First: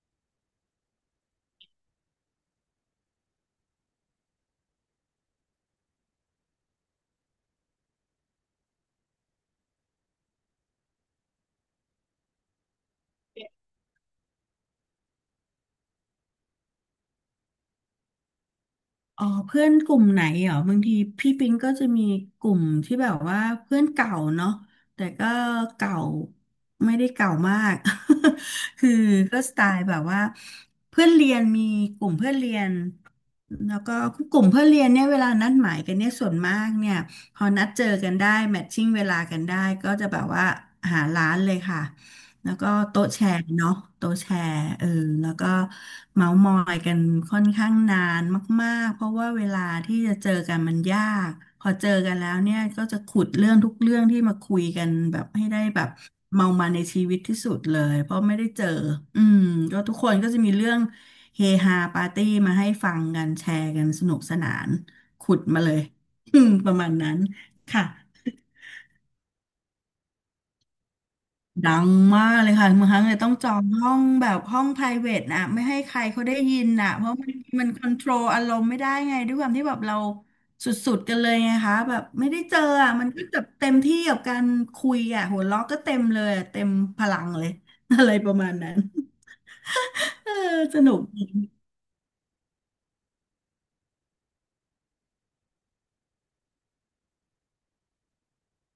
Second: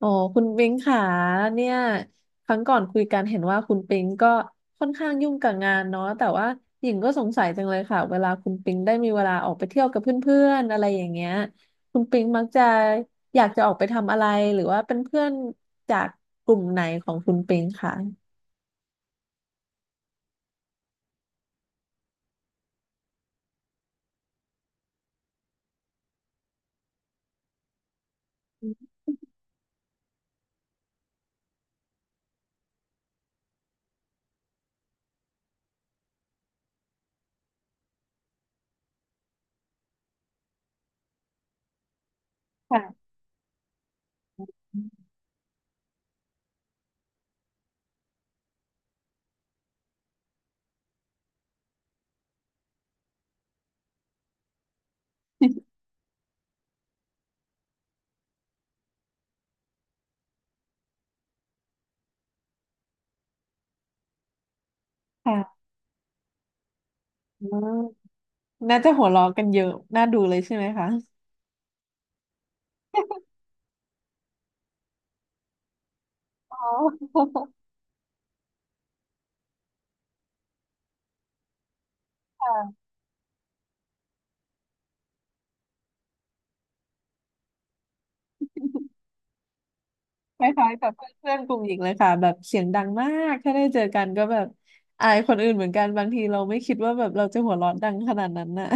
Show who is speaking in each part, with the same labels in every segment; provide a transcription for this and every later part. Speaker 1: อ๋อคุณปิงค่ะเนี่ยครั้งก่อนคุยกันเห็นว่าคุณปิงก็ค่อนข้างยุ่งกับงานเนาะแต่ว่าหญิงก็สงสัยจังเลยค่ะเวลาคุณปิงได้มีเวลาออกไปเที่ยวกับเพื่อนๆอะไรอย่างเงี้ยคุณปิงมักจะอยากจะออกไปทำอะไรหรือว่าเป็นเพื่อนจากกลุ่มไหนของคุณปิงค่ะ
Speaker 2: อ๋อเพื่อนกลุ่มไหนเหรอบางทีพี่ปิงก็จะมีกลุ่มที่แบบว่าเพื่อนเก่าเนาะแต่ก็เก่าไม่ได้เก่ามาก คือก็สไตล์แบบว่าเพื่อนเรียนมีกลุ่มเพื่อนเรียนแล้วก็กลุ่มเพื่อนเรียนเนี่ยเวลานัดหมายกันเนี่ยส่วนมากเนี่ยพอนัดเจอกันได้แมทชิ่งเวลากันได้ก็จะแบบว่าหาร้านเลยค่ะ แล้วก็
Speaker 1: ค่ะ
Speaker 2: โต๊ะแชร์เนาะโต๊ะแชร์เออแล้วก็เมาส์มอยกันค่อนข้างนานมากๆเพราะว่าเวลาที่จะเจอกันมันยากพอเจอกันแล้วเนี่ยก็จะขุดเรื่องทุกเรื่องที่มาคุยกันแบบให้ได้ แบบเมามาในชีวิตที่สุดเลยเพราะไม่ได้เจออืมก็ทุกคนก็จะมีเรื่องเฮฮาปาร์ตี้มาให้ฟังกันแชร์กันสนุกสนานขุดมา
Speaker 1: ค่ะ
Speaker 2: เลย อืมประมาณนั้นค่ะ
Speaker 1: ออน่าจะหัวเราะกันเยอะน่าดูเลยใช่ไหมคะ
Speaker 2: ดังมากเลยค่ะบางครั้งเลยต้องจองห้องแบบห้อง private นะไม่ให้ใครเขาได้
Speaker 1: อ๋
Speaker 2: ยิ
Speaker 1: อ
Speaker 2: นนะเพราะมัน คอนโทรลอารมณ์ไม่ได้ไงด้วยความที่แบบเราสุดๆกันเลยไงคะแบบไม่ได้เจอ
Speaker 1: ค่ะ
Speaker 2: อ่ะมันก็แบบเต็มที่กับการคุยอ่ะหัวเราะก็เต็มเลยอะเต็มพลังเลย อะไรประมาณนั้น เออ
Speaker 1: คล้าย
Speaker 2: ส
Speaker 1: ๆกั
Speaker 2: นุ
Speaker 1: บ
Speaker 2: กดี
Speaker 1: เพื่อนๆกลุ่มหญิงเลยค่ะแบบเสียงดังมากถ้าได้เจอกันก็แบบอายคนอื่นเหมือนกันบางทีเราไม่คิดว่าแบบเราจะหัวเราะดังขนาดนั้นน่ะ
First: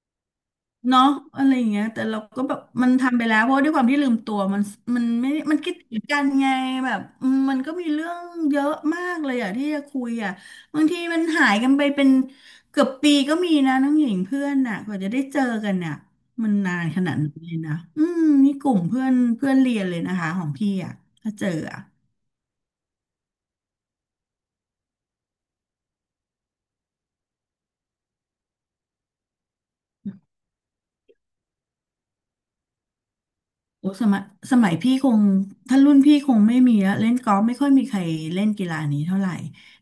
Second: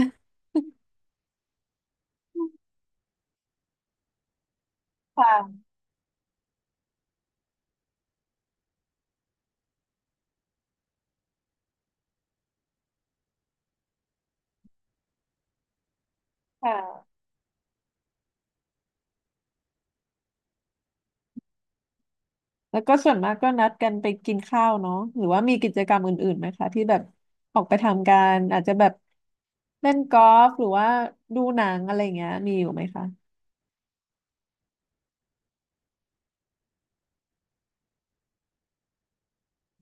Speaker 2: เนาะอะไรอย่างเงี้ยแต่เราก็แบบมันทำไปแล้วเพราะว่าด้วยความที่ลืมตัวมันมัน
Speaker 1: ค
Speaker 2: ไม่มัน
Speaker 1: ่ะ
Speaker 2: คิดถึงกันไงแบบอืมมันก็มีเรื่องเยอะมากเลยอะที่จะคุยอะบางทีมันหายกันไปเป็นเกือบปีก็มีนะน้องหญิงเพื่อนน่ะกว่าจะได้เจอกันน่ะมัน
Speaker 1: ค
Speaker 2: นานขนาด
Speaker 1: ่ะ
Speaker 2: นี้นเลยนะอืมนี่กลุ่มเพื่อนเพื่อนเรียนเลยนะคะของพี่อะถ้าเจออะ
Speaker 1: แล้วก็ส่วนมากก็นัดกันไปกินข้าวเนาะหรือว่ามีกิจกรรมอื่นๆไหมคะที่แบบออกไปทำกันอาจจะแบบเล่นกอล์ฟหรือว่าดูหนังอะไรอย่างเงี้ยมีอยู่ไหมคะ
Speaker 2: โอ้สมัยสมัยพี่คงถ้ารุ่นพี่คงไม่มีแล้วเล่นกอล์ฟไม่ค่อยมีใครเล่นกีฬานี้เท่าไหร่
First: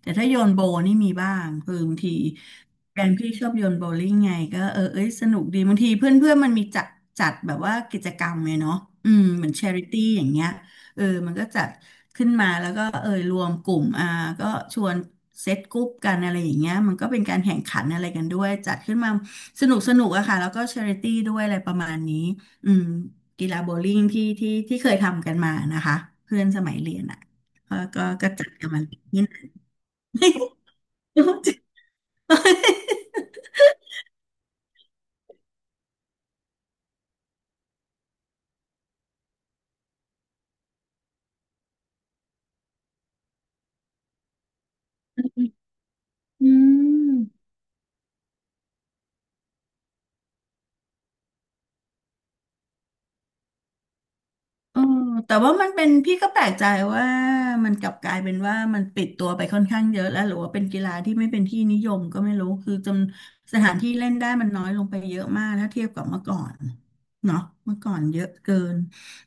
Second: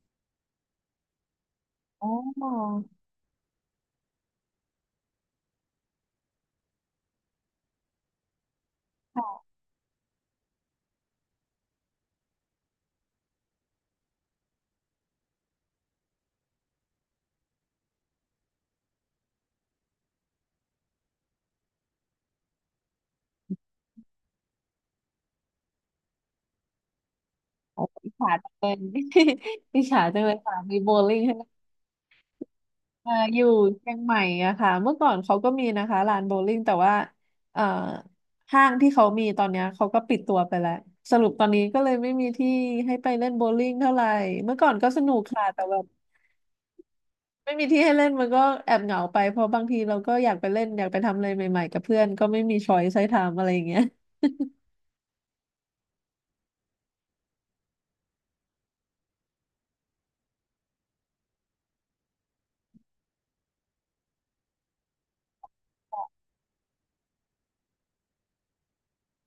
Speaker 2: แต่ถ้าโยนโบนี่มีบ้างคือบาง
Speaker 1: อ๋อ
Speaker 2: ทีแฟนพี่ชอบโยนโบลิ่งไงก็เออเอ้ยสนุกดีบางทีเพื่อนเพื่อนมันมีจัดจัดแบบว่ากิจกรรมไงเนาะอืม
Speaker 1: ค่ะ
Speaker 2: เหมือนชาริตี้อย่างเงี้ยเออมันก็จัดขึ้นมาแล้วก็เออรวมกลุ่มอ่าก็ชวนเซตกรุ๊ปกันอะไรอย่างเงี้ยมันก็เป็นการแข่งขันอะไรกันด้วยจัดขึ้นมาสนุกอะค่ะแล้วก็ชาริตี้ด้วยอะไรประมาณนี้อืม กีฬาโบว์ลิ่งที่เคยทำกันมานะคะเพื่อนสมัยเรียนอ่ะก็
Speaker 1: โอ้
Speaker 2: ก็
Speaker 1: อิจ
Speaker 2: ก็
Speaker 1: ฉา
Speaker 2: จั
Speaker 1: จั
Speaker 2: ด
Speaker 1: งเล
Speaker 2: กัน
Speaker 1: ย
Speaker 2: มาเล่นี่
Speaker 1: อิจฉาจังเลยค่ะมีโบว์ลิ่งให้
Speaker 2: น
Speaker 1: อยู่เชียงใหม่อะค่ะเมื่อก่อนเขาก็มีนะคะลานโบว์ลิ่งแต่ว่าเอ่อห้างที่เขามีตอนเนี้ยเขาก็ปิดตัวไปแล้วสรุปตอนนี้ก็เลยไม่มีที่ให้ไปเล่นโบว์ลิ่งเท่าไหร่เมื่อก่อนก็สนุกค่ะแต่แบบไม่มีที่ให้เล่นมันก็แอบเหงาไปเพราะบางทีเราก็อยากไปเล่นอยากไปทำอะไรใหม่ๆกับเพื่อนก็ไม่มีช้อยส์ให้ทำอะไรอย่างเงี้ย
Speaker 2: เออแต่ว่ามันเป็นพี่ก็แปลกใจว่ามันกลับกลายเป็นว่ามันปิดตัวไปค่อนข้างเยอะแล้วหรือว่าเป็นกีฬาที่ไม่เป็นที่นิยมก็ไม่รู้คือจำสถานที่เล่นได้มันน้อยลงไปเยอะมากถ้าเทียบกับเมื่อก่อนเนาะเมื่อก่อนเยอะเกิน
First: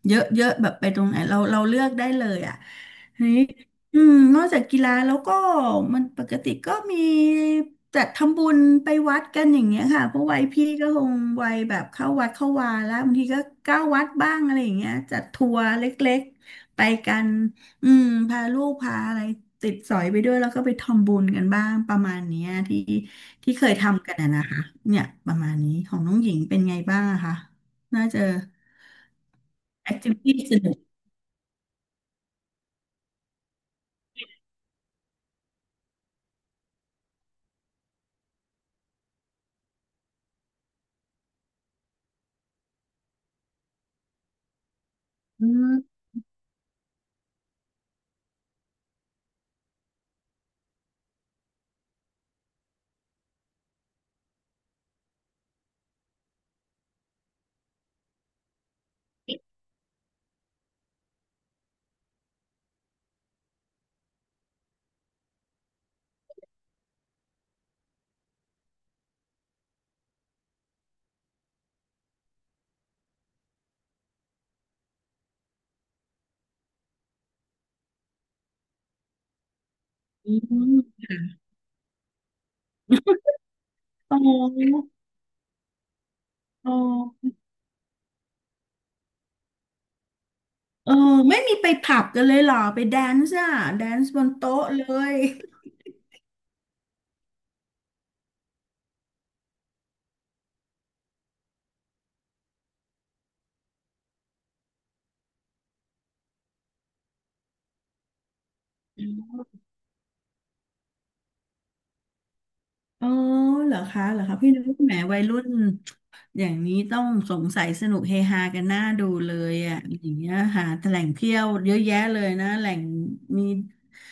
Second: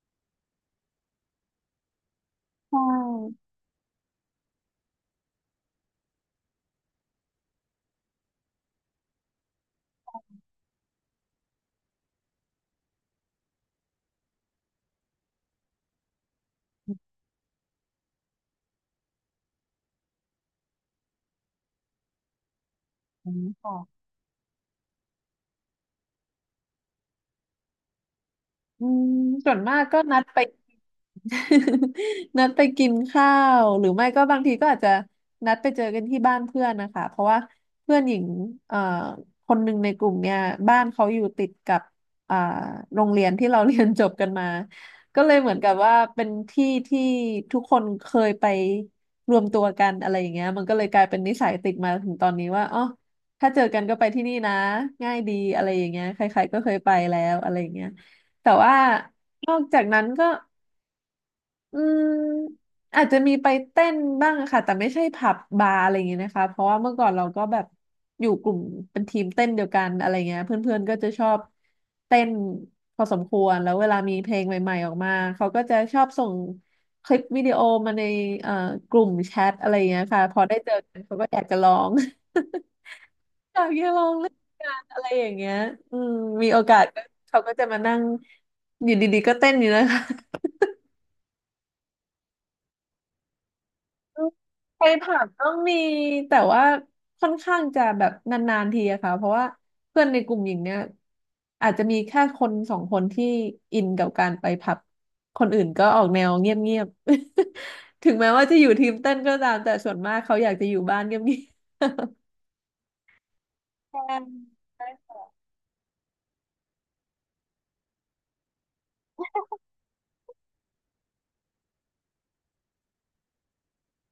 Speaker 2: เยอะเยอะแบบไปตรงไหนเราเลือกได้เลยอ่ะ
Speaker 1: ใช
Speaker 2: ทีนี้
Speaker 1: ่
Speaker 2: อืมนอกจากกีฬาแล้วก็มันปกติก็มี จัดทำบุญไปวัดกันอย่างเงี้ยค่ะเพราะวัยพี่ก็คงวัยแบบเข้าวัดเข้าวาแล้วบางทีก็เก้าวัดบ้างอะไรอย่างเงี้ยจัดทัวร์เล็กๆไปกันอืมพาลูกพาอะไรติดสอยไปด้วยแล้วก็ไปทำบุญกันบ้างประมาณเนี้ยที่
Speaker 1: อืม
Speaker 2: ที่เคย
Speaker 1: ค่ะ
Speaker 2: ทำกันนะคะเนี่ยประมาณนี้ของน้องหญิงเป็นไงบ้างอะคะน่าจะ
Speaker 1: อืมส่วนมาก
Speaker 2: แอ
Speaker 1: ก็
Speaker 2: คทิ
Speaker 1: นั
Speaker 2: วิ
Speaker 1: ด
Speaker 2: ตี้
Speaker 1: ไป
Speaker 2: สนุก
Speaker 1: นัด ไปกินข้าวหรือไม่ก็บางทีก็อาจจะนัดไปเจอกันที่บ้านเพื่อนนะคะเพราะว่าเพื่อนหญิงเอ่อคนหนึ่งในกลุ่มเนี่ยบ้านเขาอยู่ติดกับอ่าโรงเรียนที่เราเรียนจบกันมาก็เลย
Speaker 2: อื
Speaker 1: เหมือนกับ
Speaker 2: ม
Speaker 1: ว่าเป็นที่ที่ทุกคนเคยไปรวมตัวกันอะไรอย่างเงี้ยมันก็เลยกลายเป็นนิสัยติดมาถึงตอนนี้ว่าอ๋อถ้าเจอกันก็ไปที่นี่นะง่ายดีอะไรอย่างเงี้ยใครๆก็เคยไปแล้วอะไรอย่างเงี้ย แต่ว่านอกจากนั้นก็อืมอาจจะมีไปเต้นบ้างค่ะแต่ไม่ใช่ผับบาร์อะไรอย่างเงี้ยนะคะเพราะว่าเมื่อก่อนเราก็แบบอยู่กลุ่มเป็นทีมเต้นเดียวกันอะไรเงี้ยเพื่อนๆก็จะชอบเต้นพอสมควรแล้วเวลามีเพลงใหม่ๆออกมาเขาก็จะชอบส่งคลิปวิดีโอมาในเอ่อกลุ่มแชทอะไรเงี้ยค่ะ
Speaker 2: อื
Speaker 1: พอได้เจอ
Speaker 2: ม
Speaker 1: กันเขาก็อยากจะร้อง อยากจะลอง
Speaker 2: อ๋
Speaker 1: เล่นกา
Speaker 2: อ
Speaker 1: นอะไรอย่างเงี้ยอืมมีโอ
Speaker 2: อ๋อ
Speaker 1: กาสก็เขาก็จะมานั่งอยู่ดีๆก็เต้นอยู่นะคะ
Speaker 2: เออไม่มีไปผับกันเลยเหรอไปแดนซ์อ่ะแดนซ์บ
Speaker 1: อืม
Speaker 2: นโต๊ะ
Speaker 1: ไป
Speaker 2: เลย
Speaker 1: ผับต้องมีแต่ว่าค่อนข้างจะแบบนานๆทีอะค่ะเพราะว่าเพื่อนในกลุ่มหญิงเนี่ยอาจจะมีแค่คนสองคนที่อินกับการไปผับคนอื่นก็ออกแนวเงียบๆ ถึงแม้ว่าจะอยู่ทีมเต้นก็ตามแต่ส่วนมากเขาอยากจะอยู่บ้านเงียบ
Speaker 2: อ๋อเหรอ
Speaker 1: ๆ
Speaker 2: คะเหรอคะพี่นึก ว่าแหม
Speaker 1: ใช่
Speaker 2: วัยรุ่นอย่างนี้ต้องสงสัยสนุกเฮฮากันหน้าดูเลยอ่ะอย่างเงี้ยหาแต่แหล่งเที่ยวเยอะแยะเลยนะแหล่งมี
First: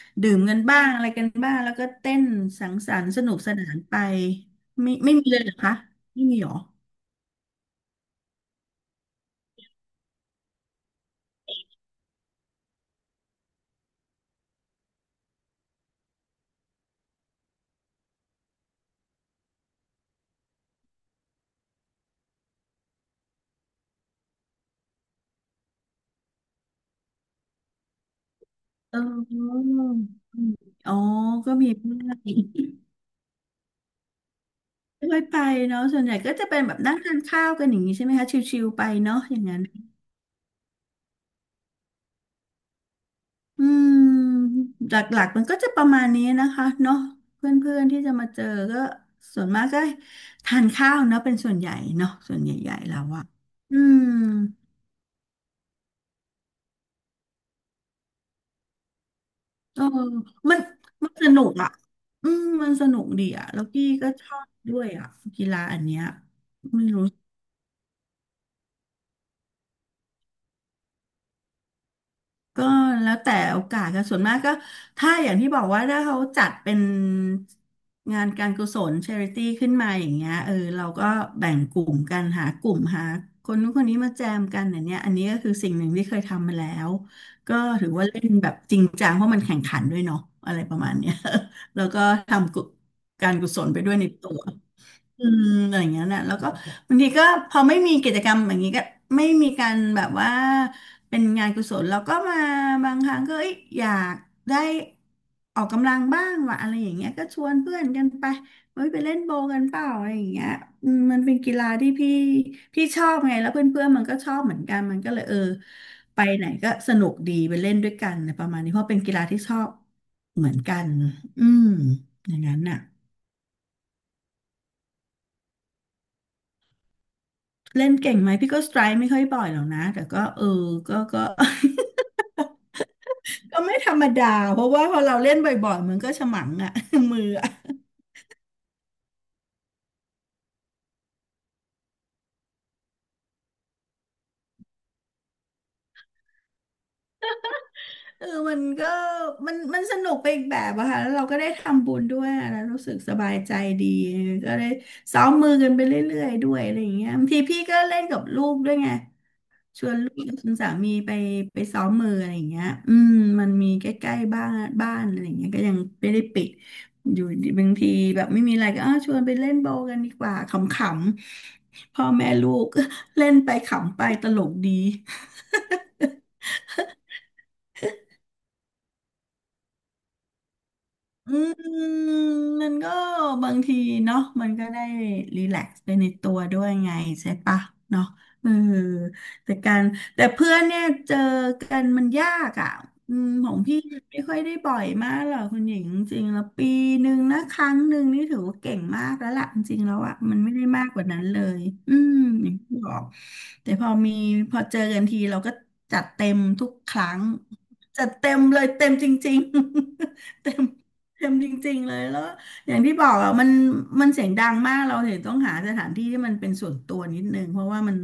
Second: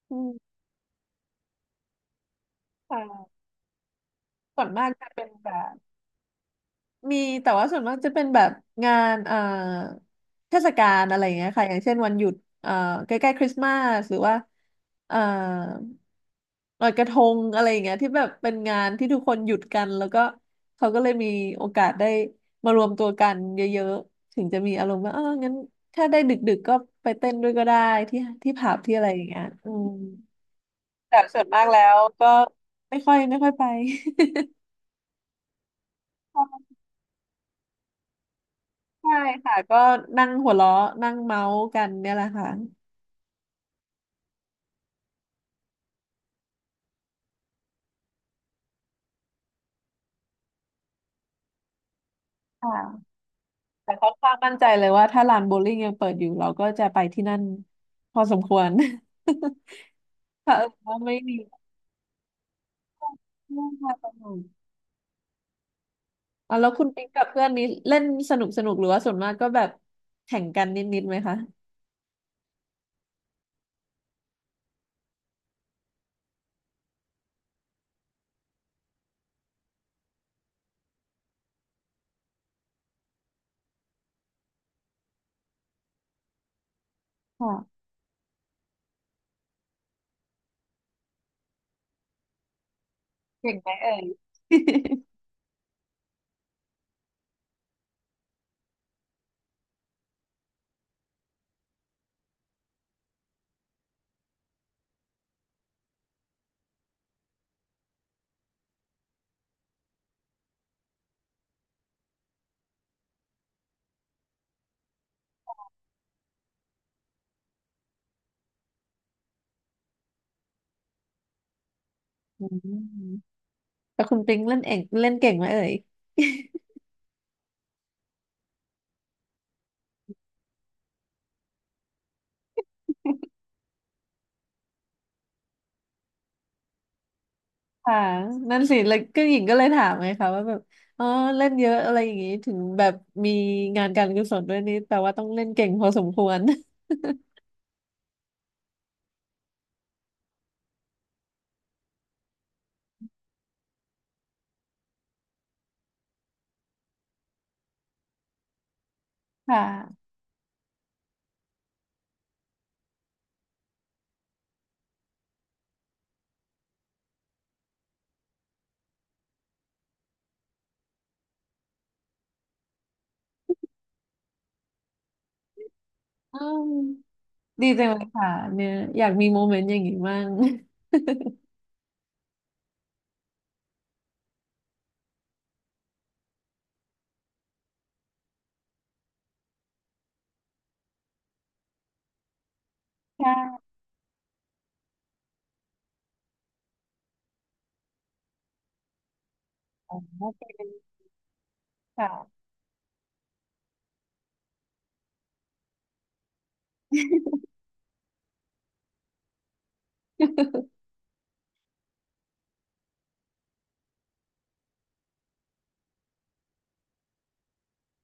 Speaker 1: อืม
Speaker 2: ดื่มกันบ้างอะไรกันบ้างแล้วก็เต้นสังสรรค์สนุ
Speaker 1: ค่ะ
Speaker 2: กสนานไป
Speaker 1: ส่วนมาก
Speaker 2: ไม่
Speaker 1: จะ
Speaker 2: ไม่
Speaker 1: เป็
Speaker 2: มี
Speaker 1: น
Speaker 2: เลย
Speaker 1: แบ
Speaker 2: เหรอคะ
Speaker 1: บ
Speaker 2: ไม่มีเหรอ
Speaker 1: มีแต่ว่าส่วนมากจะเป็นแบบงานเทศกาลอะไรอย่างเงี้ยค่ะอย่างเช่นวันหยุดเอ่อใกล้ๆคริสต์มาสหรือว่าเอ่อลอยกระทงอะไรอย่างเงี้ยที่แบบเป็นงานที่ทุกคนหยุดกันแล้วก็เขาก็เลยมีโอกาสได้มารวมตัวกันเยอะๆถึงจะมีอารมณ์ว่าเอองั้นถ้าได้ดึกๆก็ไปเต้นด้วยก็ได้ที่ที่ผับที่
Speaker 2: เ
Speaker 1: อะไรอย่างเงี้ย
Speaker 2: ออ
Speaker 1: อืม
Speaker 2: อ๋อ
Speaker 1: แต่ส่วน
Speaker 2: ก็
Speaker 1: มาก
Speaker 2: มี
Speaker 1: แล้
Speaker 2: บ้
Speaker 1: ว
Speaker 2: าง
Speaker 1: ก็ไม่ค่อยไป
Speaker 2: ไม่ค่อยไปเนาะส่วนใหญ่ก็จะเป็นแบบนั่งทานข้าวกันอย่างนี้ใช่ไหมคะชิวๆไป
Speaker 1: ใช่
Speaker 2: เนาะอย่าง
Speaker 1: ค่ะ
Speaker 2: นั้น
Speaker 1: ก็นั่งหัวเราะนั่งเมาส์กันเนี่ยแหละค่ะ
Speaker 2: อืมหลักๆมันก็จะประมาณนี้นะคะเนาะเพื่อนๆที่จะมาเจอก็ส่วนมากก็ทานข้าวเนาะเป็นส่วนใหญ่เนาะส่วนใหญ่ๆแล้ว
Speaker 1: ค่ะ
Speaker 2: อะอื
Speaker 1: แต่
Speaker 2: ม
Speaker 1: ค่อนข้างมั่นใจเลยว่าถ้าลานโบว์ลิ่งยังเปิดอยู่เราก็จะไปที่นั่นพอสมควร
Speaker 2: เออ
Speaker 1: ค่ะ
Speaker 2: มัน
Speaker 1: เออว่า
Speaker 2: มัน
Speaker 1: ไม่
Speaker 2: ส
Speaker 1: มี
Speaker 2: นุกอะอืมมันสนุกดีอะแล้
Speaker 1: เล่
Speaker 2: ว
Speaker 1: อง
Speaker 2: กี้
Speaker 1: มาส
Speaker 2: ก็ช
Speaker 1: นุ
Speaker 2: อ
Speaker 1: ก
Speaker 2: บด้วยอะกีฬาอันเนี้ย
Speaker 1: อ่ะแล้วคุ
Speaker 2: ไม่
Speaker 1: ณ
Speaker 2: รู้
Speaker 1: ปิ๊กกับเพื่อนนี้เล่นสนุกสนุกหรือว่าส่วนมากก็แบบแข่งกันนิดๆไหมคะ
Speaker 2: ก็แล้วแต่โอกาสค่ะส่วนมากก็ถ้าอย่างที่บอกว่าถ้าเขาจัดเป็นงานการกุศลช h ริตี้ขึ้นมาอย่างเงี้ยเราก็แบ่งกลุ่มกันหากลุ่มหาคนนู้นคนนี้มาแจมกันอย่างเนี้ยอันนี้ก็คือสิ่งหนึ่งที่เคยทำมาแล้วก็
Speaker 1: ค่ะ
Speaker 2: ถือว่าเล่นแบบจริงจังเพราะมันแข่งขันด้วยเนาะอะไรประมาณเนี้ย แล้วก็ทำกุการกุ
Speaker 1: เก่ง
Speaker 2: ศ
Speaker 1: ไห
Speaker 2: ล
Speaker 1: ม
Speaker 2: ไป
Speaker 1: เอ่
Speaker 2: ด้วย
Speaker 1: ย
Speaker 2: ในตัว อืมอย่างเงี้ยนะแล้วก็บางทีก็พอไม่มีกิจกรรมอย่างนี้ก็ไม่มีการแบบว่าเป็นงานกุศลเราก็มาบางครั้งก็เอ้ยอยากได้ออกกำลังบ้างว่ะอะไรอย่างเงี้ยก็ชวนเพื่อนกันไปเฮ้ยไปเล่นโบว์กันเปล่าอะไรอย่างเงี้ยอืมมันเป็นกีฬาที่พี่ชอบไงแล้วเพื่อนเพื่อนมันก็ชอบเหมือนกันมันก็เลยไปไหนก็สนุกดีไปเล่นด้วยกันอะไรประมาณนี้เพราะเป็นกีฬาที่ชอบเหมือนกันอืมอย่าง
Speaker 1: อื
Speaker 2: นั้น
Speaker 1: ม
Speaker 2: น่ะ
Speaker 1: แต่คุณปิ๊งเล่นเองเล่นเก่งไหมเอ่ย
Speaker 2: เล่นเก่งไหมพี่ก็สไตร์ไม่ค่อยบ่อยหรอกนะแต่ก็ก็ ก็ไม่ธรรมดาเพราะว่าพอเราเล่นบ่อยๆมันก็ฉมังอะ มืออะ
Speaker 1: ค่ะนั่นสิแล้วก็หญิงก็เลยถามไงคะว่าแบบอ๋อเล่นเยอะอะไรอย่างงี้ถึงแบบมีงานการกุศลด้วยนี่แปลว่าต้องเล่นเก่งพอสมควร
Speaker 2: มันก็มันสนุกไปอีกแบบอะค่ะแล้วเราก็ได้ทำบุญด้วยแล้วรู้สึกสบายใจดีก็ได้ซ้อมมือกันไปเรื่อยๆด้วยอะไรอย่างเงี้ยบางทีพี่ก็เล่นกับลูกด้วยไง
Speaker 1: ค่
Speaker 2: ชวน
Speaker 1: ะ
Speaker 2: ลูกชวนสามีไปไปซ้อมมืออะไรอย่างเงี้ยอืมมันมีใกล้ๆบ้านอะไรอย่างเงี้ยก็ยังไม่ได้ปิด อยู่ดีบางทีแบบไม่มีอะไรก็อ้าวชวนไปเล่นโบว์กันดีกว่าขำๆพ่อแม่ลูก เล่นไปขำไปตลกดี
Speaker 1: อืมดีจังเลยค่ะเนี่ยอยากมีโมเมนต์อย่างนี้บ้าง
Speaker 2: อืมมันก็บางทีเนาะมันก็ได้รีแลกซ์ไปในตัวด้วยไงใช่ปะเนาะเออแต่การแต่เพื่อนเนี่ยเจอกันมันยากอ่ะอืม
Speaker 1: ใช่
Speaker 2: ของพี่ไม่ค่อยได้บ่อยมากหรอกคุณหญิงจริงๆแล้วปีหนึ่งนะครั้งหนึ่งนี่ถือว่าเก่งมากแล้วล่ะจริงๆ
Speaker 1: อ๋
Speaker 2: แล้
Speaker 1: อ
Speaker 2: วอ่ะมัน
Speaker 1: เป็
Speaker 2: ไม่ได้
Speaker 1: น
Speaker 2: มากกว่านั้นเลยอืม
Speaker 1: ค่ะ
Speaker 2: อย่างที่บอกแต่พอมีพอเจอกันทีเราก็จัดเต็มทุกครั้งจัดเต็มเลยเต็มจริงๆ เต็ม เค็มจริงๆเลยแล้วอย่างที่บอกอ่ะมันเสียงดังมากเราถึงต้องหาสถานที่ที่มันเป็นส่วนตัวนิดนึงเพราะว่ามัน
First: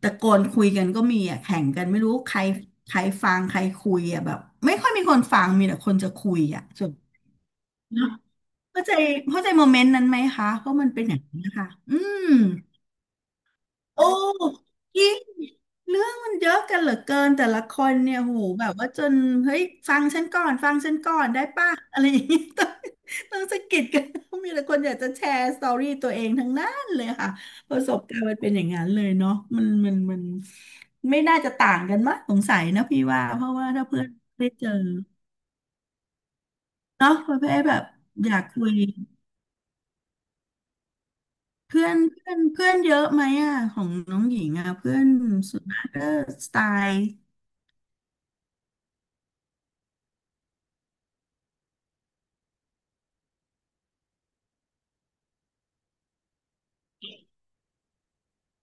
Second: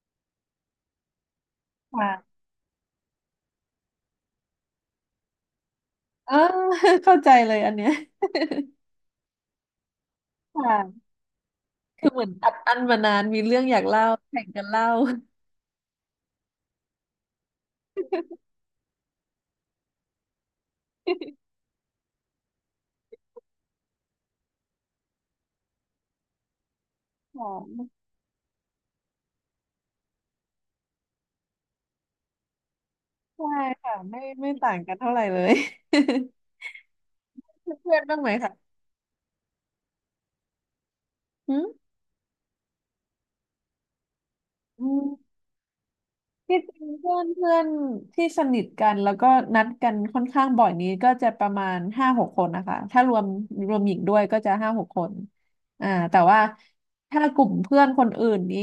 Speaker 2: ตะโกนคุยกันก็มีอ่ะแข่งกันไม่รู้ใค
Speaker 1: ค่ะ
Speaker 2: รใครฟังใครคุยอ่ะแบบไม่ค่อยมีคนฟังมีแต่คนจะคุ
Speaker 1: เออ
Speaker 2: ยอ่ะส่วน
Speaker 1: เข้าใจเลยอันเนี้ย
Speaker 2: เนอะเข้าใจเข้าใจโมเมนต์นั้นไหมคะเพราะมันเป็น
Speaker 1: ค่ะ
Speaker 2: อย่างนี้นนะคะอื
Speaker 1: คือเหมื
Speaker 2: ม
Speaker 1: อนอัดอั้นมานานมีเรื่องอยากเล่า
Speaker 2: โอ้
Speaker 1: แข่งกันเล่า
Speaker 2: จริงเรื่องมันเยอะกันเหลือเกินแต่ละคนเนี่ยโหแบบว่าจนเฮ้ยฟังฉันก่อนฟังฉันก่อนได้ป่ะอะไรอย่างนี้ต้องสะกิดกันมีแต่คนอยากจะแชร์สตอรี่ตัวเองทั้งนั้นเลยค่ะ
Speaker 1: ค่ะ
Speaker 2: ประสบการณ์มันเป็นอย่างนั้นเลยเนาะมันไม่น่าจะต่างกันมั้งสงสัยนะพี่ว่าเพ
Speaker 1: ใช่
Speaker 2: ราะว่าถ้า
Speaker 1: ค่ะ
Speaker 2: เพื่อน
Speaker 1: ไม่
Speaker 2: ได้
Speaker 1: ไม่
Speaker 2: เจอ
Speaker 1: ต่างกันเท่าไหร่เลย
Speaker 2: เนาะประเภทแบ บ
Speaker 1: เพื่อนบ้าง
Speaker 2: อ
Speaker 1: ไหม
Speaker 2: ยากคุ
Speaker 1: คะ
Speaker 2: ยเพื่อนเพื่อนเพื่อนเยอะไหมอ่ะของน้องหญิงอ่ะ
Speaker 1: อื
Speaker 2: เพื่อ
Speaker 1: ม
Speaker 2: นส่วนมากก็สไต
Speaker 1: ที่จริง
Speaker 2: ล์
Speaker 1: เพื่อนเพื่อนที่สนิทกันแล้วก็นัดกันค่อนข้างบ่อยนี้ก็จะประมาณห้าหกคนนะคะถ้ารวมหญิงด้วยก็จะห้าหกคนอ่าแต่ว่าถ้ากลุ่มเพื่อนคนอื่นนี้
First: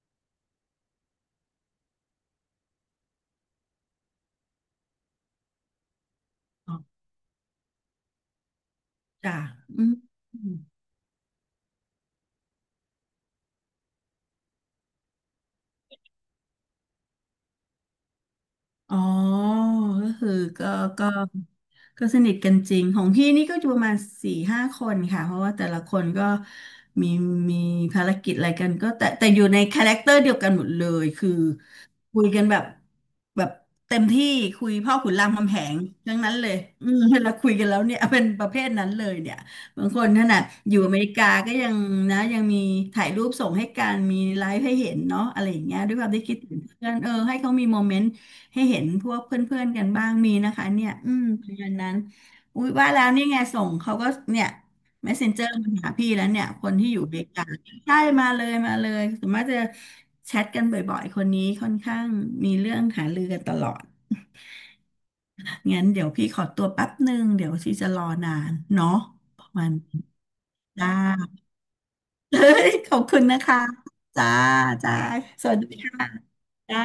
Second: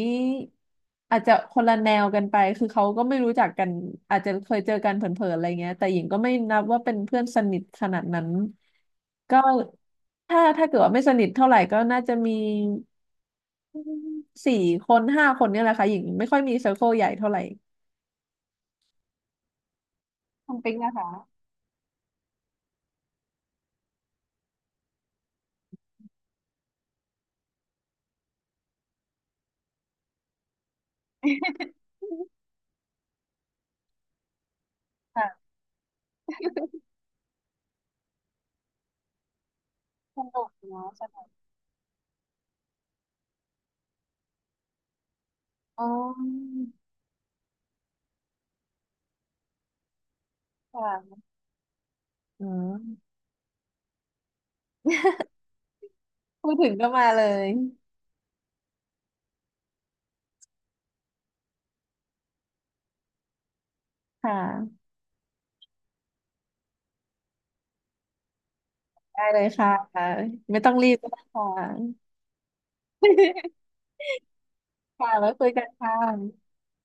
Speaker 1: อาจจะคนละแนวกันไปคือเขาก็ไม่รู้จักกันอาจจะเคยเจอกันเผลอๆอะไรเงี้ยแต่หญิงก็ไม่นับว่าเป็นเพื่อนสนิทขนาดนั้น
Speaker 2: จ้ะ
Speaker 1: ก็
Speaker 2: อืมอื
Speaker 1: ถ้า
Speaker 2: ม
Speaker 1: ถ้าเกิดว่าไม่สนิทเท่าไหร่ก็น่าจะมี4-5 คนเนี่ยแหละค่ะหญิงไม่ค่อยมีเซอร์เคิลใหญ่เท่าไหร่
Speaker 2: อ๋อก็คือ
Speaker 1: คุณ
Speaker 2: ก็
Speaker 1: ปิ๊งนะ
Speaker 2: ก็
Speaker 1: คะ
Speaker 2: ก็สนิทกันจริง ของพี่นี่ก็อยู่ประมาณสี่ห้าคนค่ะ เพราะว่าแต่ละคนก็มีมีภารกิจอะไรกันก็แต่อยู่ในคาแรคเตอร์เดียวกันหมดเลยคือ คุยกันแบบเต็มที่คุยพ่อขุนราม
Speaker 1: ค่ะ
Speaker 2: คำแหงทั้งนั้นเลยอืมเวลาคุยกันแล้วเนี่ยเป็นประเภทนั้นเลยเนี่ยบางคน
Speaker 1: ส
Speaker 2: ขนาด
Speaker 1: นุก
Speaker 2: อยู่
Speaker 1: เนาะ
Speaker 2: อเม
Speaker 1: ส
Speaker 2: ริ
Speaker 1: นุ
Speaker 2: กา
Speaker 1: ก
Speaker 2: ก็ยังนะยังมีถ่ายรูปส่งให้กันมีไลฟ์ให้เห็นเนาะอะไรอย่างเงี้ย
Speaker 1: อ๋อ
Speaker 2: ด้วยความที่คิดถึงเพื่อนให้เขามีโมเมนต์ ให้เห็นพวกเพื่อนๆกันบ้างมีนะคะเนี่ยอื
Speaker 1: ค่ะ
Speaker 2: มประมาณนั้น
Speaker 1: อื
Speaker 2: อุ้ยว่าแล้ว
Speaker 1: ม
Speaker 2: นี่ไงส่งเขาก็เนี่ย Messenger มาหาพี่แล้วเนี่ย
Speaker 1: พูด
Speaker 2: ค
Speaker 1: ถึง
Speaker 2: น
Speaker 1: ก็
Speaker 2: ที่อยู่
Speaker 1: มา
Speaker 2: เบ
Speaker 1: เล
Speaker 2: กา
Speaker 1: ย
Speaker 2: ใช่มาเลยมาเลยสมมติจะแชทกันบ่อยๆคนนี้ค่อนข้างมีเรื่องหารือกันตลอด
Speaker 1: ค่ะ
Speaker 2: งั้นเดี๋ยวพี่ขอตัวแป๊บหนึ่งเดี๋ยวที่จะรอนานเนาะ
Speaker 1: ได้เล
Speaker 2: ป
Speaker 1: ย
Speaker 2: ระมา
Speaker 1: ค่ะ
Speaker 2: ณนี้
Speaker 1: ไม่ต้องรี
Speaker 2: จ้า
Speaker 1: บก็ได้ค่ะ
Speaker 2: เฮ้ยขอบคุณนะคะ จ้าจ้า
Speaker 1: ค่ะแล้วคุ
Speaker 2: ส
Speaker 1: ย
Speaker 2: วัส
Speaker 1: กัน
Speaker 2: ดี
Speaker 1: ค่
Speaker 2: ค่ะ
Speaker 1: ะ
Speaker 2: จ้า